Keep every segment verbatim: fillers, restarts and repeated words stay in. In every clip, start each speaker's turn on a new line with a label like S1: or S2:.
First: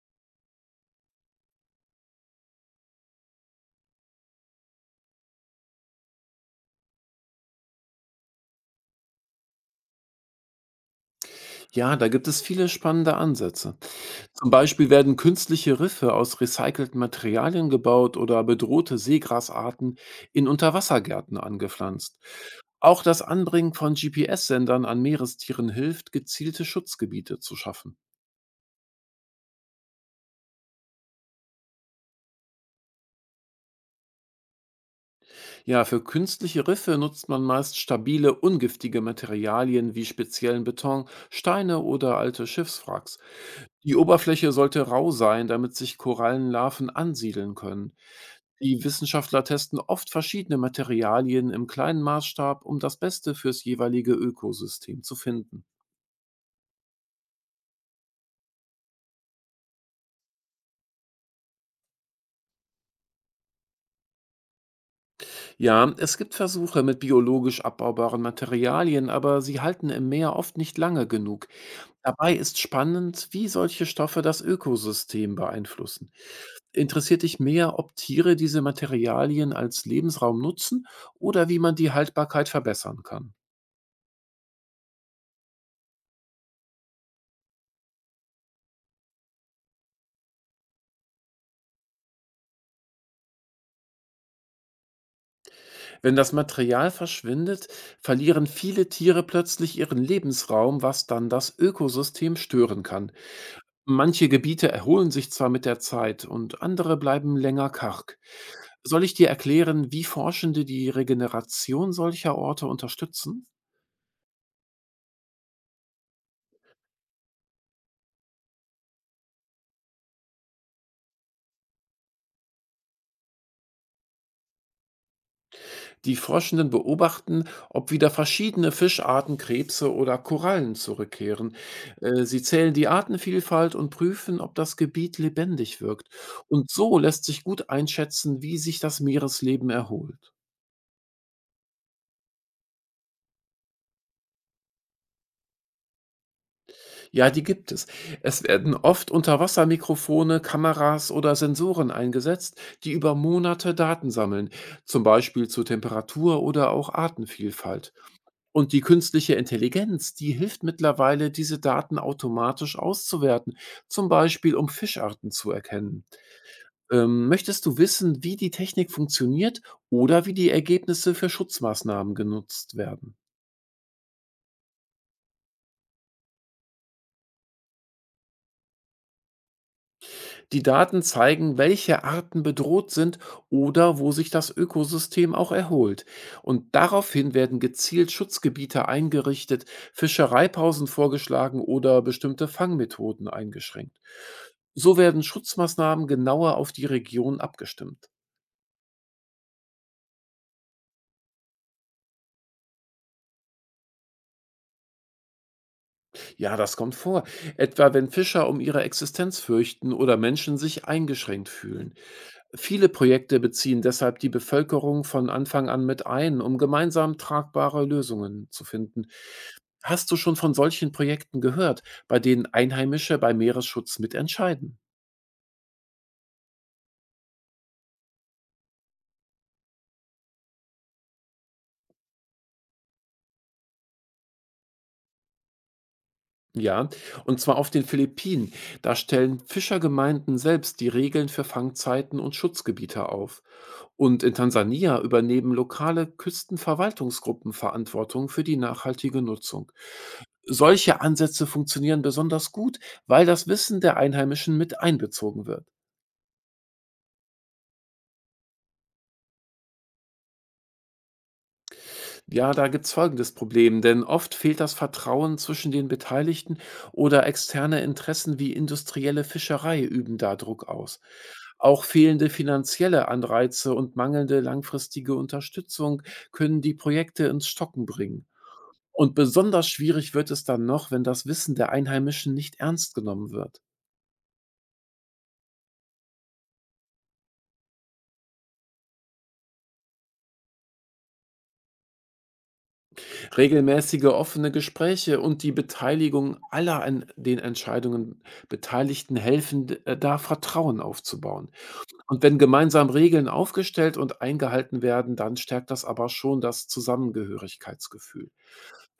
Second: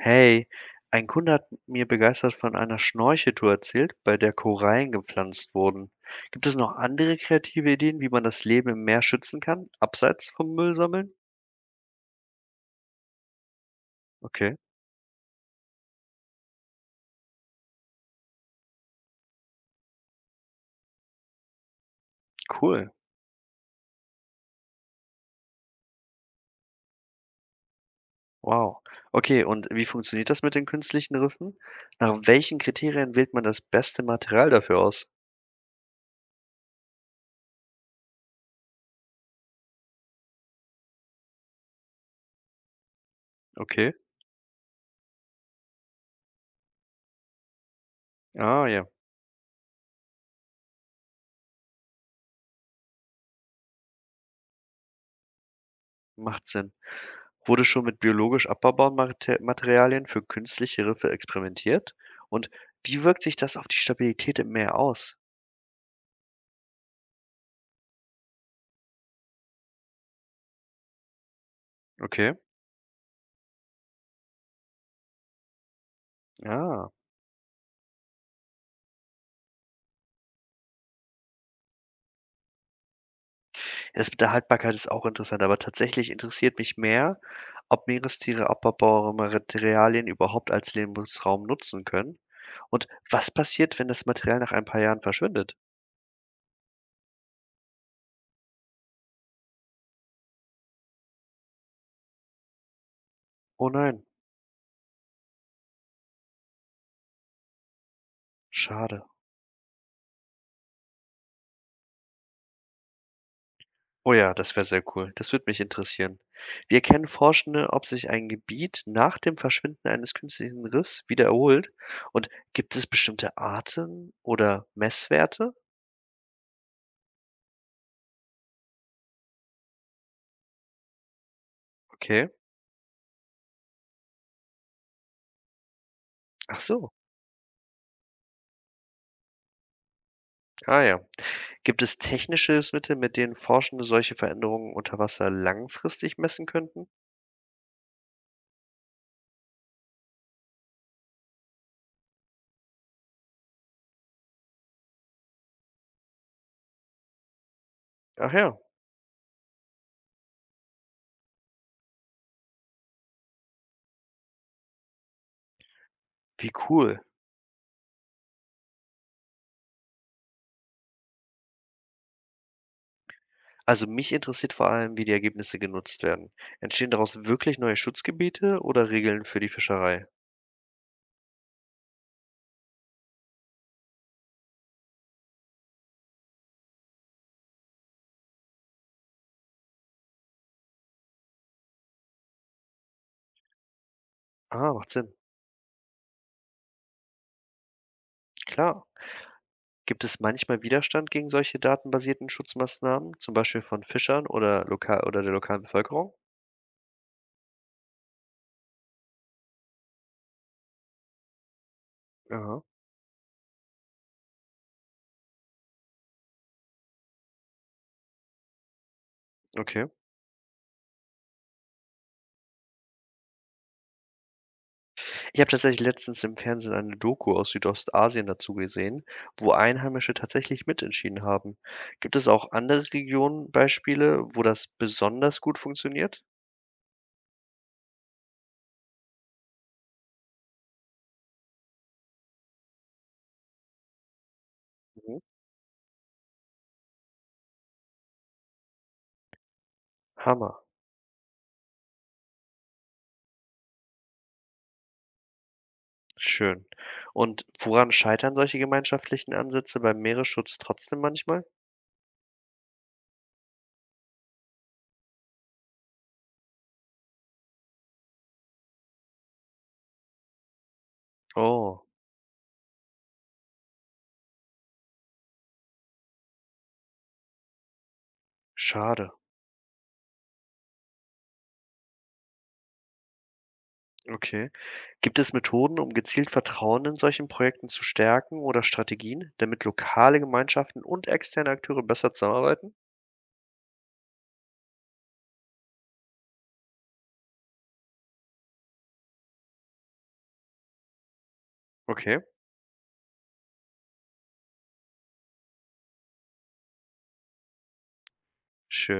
S1: Hey, ein Kunde hat mir begeistert von einer Schnorcheltour erzählt, bei der Korallen gepflanzt wurden. Gibt es noch andere kreative Ideen, wie man das Leben im Meer schützen kann, abseits vom Müll sammeln?
S2: Ja, da gibt es viele spannende Ansätze. Zum
S1: Okay,
S2: Beispiel werden künstliche Riffe aus recycelten Materialien gebaut oder bedrohte Seegrasarten in Unterwassergärten angepflanzt.
S1: cool.
S2: Auch das Anbringen von G P S-Sendern an Meerestieren hilft, gezielte Schutzgebiete zu schaffen.
S1: Wow. Okay, und wie funktioniert das mit den künstlichen Riffen? Nach welchen Kriterien wählt man das beste Material dafür aus?
S2: Ja, für künstliche Riffe nutzt man meist stabile, ungiftige Materialien wie speziellen Beton, Steine oder alte Schiffswracks.
S1: Okay.
S2: Die Oberfläche sollte rau sein, damit sich Korallenlarven ansiedeln können.
S1: Ah
S2: Die
S1: ja,
S2: Wissenschaftler testen oft verschiedene Materialien im kleinen Maßstab, um das Beste fürs jeweilige Ökosystem zu finden.
S1: macht Sinn. Wurde schon mit biologisch abbaubaren Mate- Materialien für künstliche Riffe experimentiert? Und wie wirkt sich das auf die Stabilität im Meer aus?
S2: Ja, es gibt Versuche mit biologisch abbaubaren Materialien, aber sie halten im Meer oft nicht lange genug.
S1: Okay,
S2: Dabei ist spannend, wie solche Stoffe das Ökosystem beeinflussen.
S1: ah.
S2: Interessiert dich mehr, ob Tiere diese Materialien als Lebensraum nutzen oder wie man die Haltbarkeit verbessern kann?
S1: Das mit der Haltbarkeit ist auch interessant, aber tatsächlich interessiert mich mehr, ob Meerestiere abbaubare Materialien überhaupt als Lebensraum nutzen können und was passiert, wenn das Material nach ein paar Jahren verschwindet?
S2: Wenn das Material verschwindet, verlieren viele Tiere plötzlich ihren Lebensraum, was dann das Ökosystem stören kann.
S1: Oh nein,
S2: Manche Gebiete erholen sich zwar mit der Zeit und andere bleiben länger karg.
S1: schade.
S2: Soll ich dir erklären, wie Forschende die Regeneration solcher Orte unterstützen?
S1: Oh ja, das wäre sehr cool. Das würde mich interessieren. Wir kennen Forschende, ob sich ein Gebiet nach dem Verschwinden eines künstlichen Riffs wieder erholt? Und gibt es bestimmte Arten oder Messwerte?
S2: Die Forschenden beobachten, ob wieder verschiedene Fischarten, Krebse oder Korallen zurückkehren. Äh,
S1: Okay,
S2: Sie zählen die Artenvielfalt und prüfen, ob das Gebiet lebendig wirkt.
S1: ach
S2: Und
S1: so.
S2: so lässt sich gut einschätzen, wie sich das Meeresleben erholt.
S1: Ah ja. Gibt es technische Hilfsmittel, mit denen Forschende solche Veränderungen unter Wasser langfristig messen könnten?
S2: Ja, die gibt es. Es werden oft Unterwassermikrofone, Kameras oder Sensoren eingesetzt, die über Monate Daten sammeln, zum Beispiel zu Temperatur oder auch Artenvielfalt.
S1: Ach ja,
S2: Und die künstliche Intelligenz, die hilft mittlerweile, diese Daten automatisch auszuwerten, zum Beispiel um Fischarten zu erkennen.
S1: wie cool.
S2: Ähm, möchtest du wissen, wie die Technik funktioniert oder wie die Ergebnisse für Schutzmaßnahmen genutzt werden?
S1: Also mich interessiert vor allem, wie die Ergebnisse genutzt werden. Entstehen daraus wirklich neue Schutzgebiete oder Regeln für die Fischerei?
S2: Die Daten zeigen, welche Arten bedroht sind oder wo sich das Ökosystem auch erholt. Und daraufhin werden gezielt Schutzgebiete eingerichtet, Fischereipausen vorgeschlagen oder bestimmte Fangmethoden eingeschränkt.
S1: Ah, macht
S2: So
S1: Sinn.
S2: werden Schutzmaßnahmen genauer auf die Region abgestimmt.
S1: Klar. Gibt es manchmal Widerstand gegen solche datenbasierten Schutzmaßnahmen, zum Beispiel von Fischern oder lokal oder der lokalen Bevölkerung?
S2: Ja, das kommt vor, etwa wenn Fischer um ihre Existenz fürchten oder Menschen sich eingeschränkt fühlen.
S1: Aha,
S2: Viele Projekte beziehen deshalb die Bevölkerung von Anfang an mit ein, um gemeinsam tragbare Lösungen zu finden.
S1: okay.
S2: Hast du schon von solchen Projekten gehört, bei denen Einheimische bei Meeresschutz mitentscheiden?
S1: Ich habe tatsächlich letztens im Fernsehen eine Doku aus Südostasien dazu gesehen, wo Einheimische tatsächlich mitentschieden haben. Gibt es auch andere Regionen Beispiele, wo das besonders gut funktioniert?
S2: Ja, und zwar auf den Philippinen. Da stellen Fischergemeinden selbst die Regeln für Fangzeiten und Schutzgebiete auf. Und in Tansania
S1: Mhm.
S2: übernehmen lokale Küstenverwaltungsgruppen Verantwortung für die nachhaltige Nutzung.
S1: Hammer.
S2: Solche Ansätze funktionieren besonders gut, weil das Wissen der Einheimischen mit einbezogen wird.
S1: Schön. Und woran scheitern solche gemeinschaftlichen Ansätze beim Meeresschutz trotzdem manchmal?
S2: Ja, da gibt's folgendes Problem, denn oft fehlt das Vertrauen zwischen den Beteiligten oder externe Interessen wie industrielle Fischerei üben da Druck aus. Auch
S1: Oh,
S2: fehlende finanzielle Anreize und mangelnde langfristige Unterstützung können die Projekte ins Stocken bringen.
S1: schade.
S2: Und besonders schwierig wird es dann noch, wenn das Wissen der Einheimischen nicht ernst genommen wird.
S1: Okay. Gibt es Methoden, um gezielt Vertrauen in solchen Projekten zu stärken oder Strategien, damit lokale Gemeinschaften und externe Akteure besser zusammenarbeiten?
S2: Regelmäßige offene Gespräche und die Beteiligung aller an den Entscheidungen Beteiligten helfen, d- äh, da Vertrauen aufzubauen.
S1: Okay,
S2: Und wenn gemeinsam Regeln aufgestellt und eingehalten werden, dann stärkt das aber schon das Zusammengehörigkeitsgefühl.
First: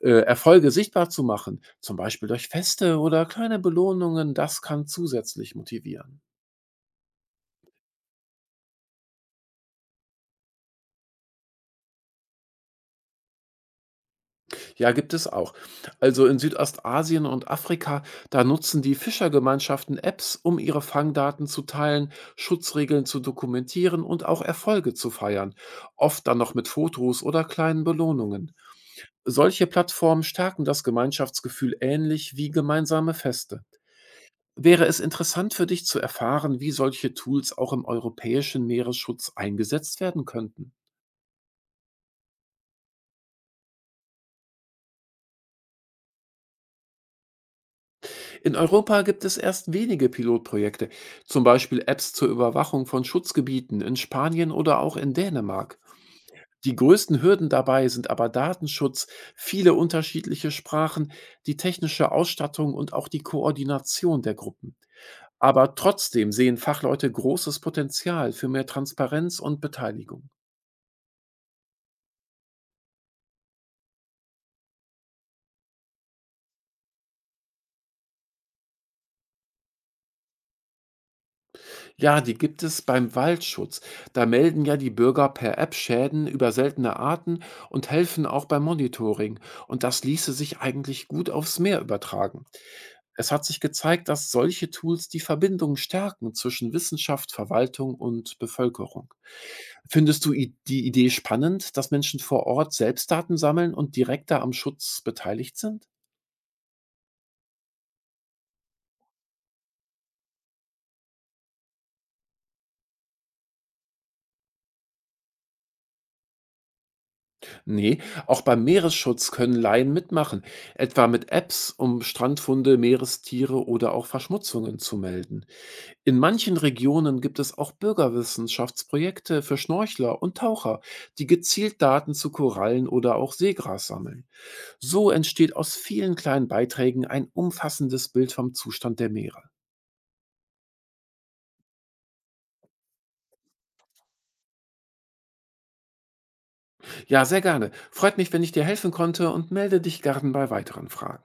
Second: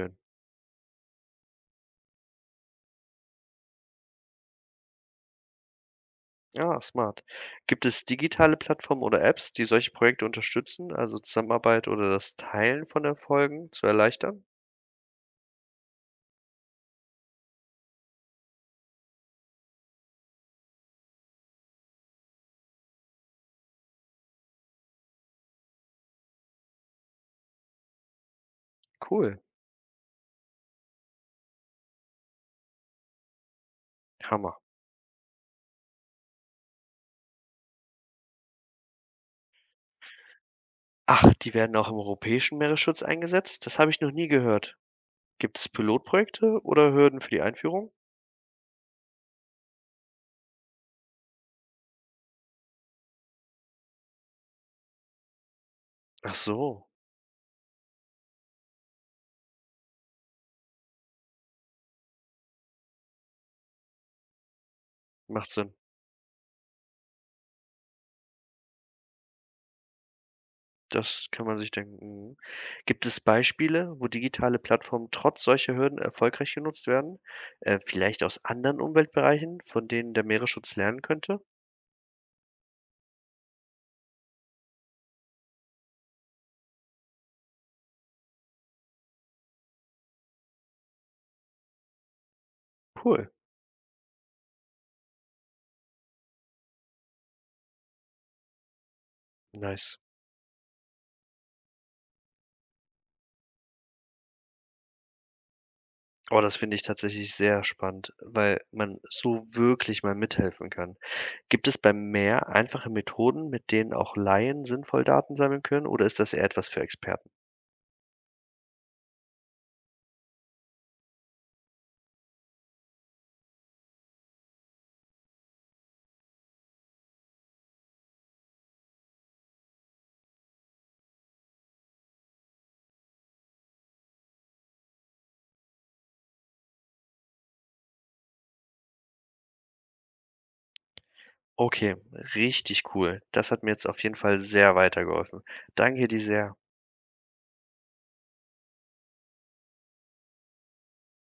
S2: Äh, Erfolge sichtbar zu machen, zum Beispiel durch Feste oder kleine Belohnungen, das kann zusätzlich motivieren.
S1: Ja, smart. Gibt es digitale Plattformen oder Apps, die solche Projekte unterstützen, also Zusammenarbeit oder das Teilen von Erfolgen zu erleichtern?
S2: Ja, gibt es auch. Also in Südostasien und Afrika, da nutzen die Fischergemeinschaften Apps, um ihre Fangdaten zu teilen, Schutzregeln zu dokumentieren und auch Erfolge zu feiern, oft dann noch mit Fotos oder kleinen Belohnungen.
S1: Cool,
S2: Solche Plattformen stärken das Gemeinschaftsgefühl ähnlich wie gemeinsame Feste.
S1: Hammer.
S2: Wäre es interessant für dich zu erfahren, wie solche Tools auch im europäischen Meeresschutz eingesetzt werden könnten?
S1: Ach, die werden auch im europäischen Meeresschutz eingesetzt? Das habe ich noch nie gehört. Gibt es Pilotprojekte oder Hürden für die Einführung?
S2: In Europa gibt es erst wenige Pilotprojekte, zum Beispiel Apps zur Überwachung von Schutzgebieten in Spanien oder auch in Dänemark.
S1: Ach
S2: Die
S1: so,
S2: größten Hürden dabei sind aber Datenschutz, viele unterschiedliche Sprachen, die technische Ausstattung und auch die Koordination der Gruppen.
S1: macht Sinn.
S2: Aber trotzdem sehen Fachleute großes Potenzial für mehr Transparenz und Beteiligung.
S1: Das kann man sich denken. Mhm. Gibt es Beispiele, wo digitale Plattformen trotz solcher Hürden erfolgreich genutzt werden? Äh, vielleicht aus anderen Umweltbereichen, von denen der Meeresschutz lernen könnte?
S2: Ja, die gibt es beim Waldschutz. Da melden ja die Bürger per App Schäden über seltene Arten und helfen auch beim Monitoring. Und das ließe sich eigentlich gut aufs Meer übertragen.
S1: Cool,
S2: Es hat sich gezeigt, dass solche Tools die Verbindung stärken zwischen Wissenschaft, Verwaltung und Bevölkerung.
S1: nice.
S2: Findest du i- die Idee spannend, dass Menschen vor Ort selbst Daten sammeln und direkter am Schutz beteiligt sind?
S1: Oh, das finde ich tatsächlich sehr spannend, weil man so wirklich mal mithelfen kann. Gibt es beim Meer einfache Methoden, mit denen auch Laien sinnvoll Daten sammeln können, oder ist das eher etwas für Experten?
S2: Nee, auch beim Meeresschutz können Laien mitmachen, etwa mit Apps, um Strandfunde, Meerestiere oder auch Verschmutzungen zu melden. In manchen Regionen gibt es auch Bürgerwissenschaftsprojekte für Schnorchler und Taucher, die gezielt Daten zu Korallen oder auch Seegras sammeln. So entsteht aus vielen kleinen Beiträgen ein umfassendes Bild vom Zustand der Meere.
S1: Okay, richtig cool. Das hat mir jetzt auf jeden Fall sehr weitergeholfen. Danke dir sehr.
S2: Ja, sehr gerne. Freut mich, wenn ich dir helfen konnte, und melde dich gern bei weiteren Fragen.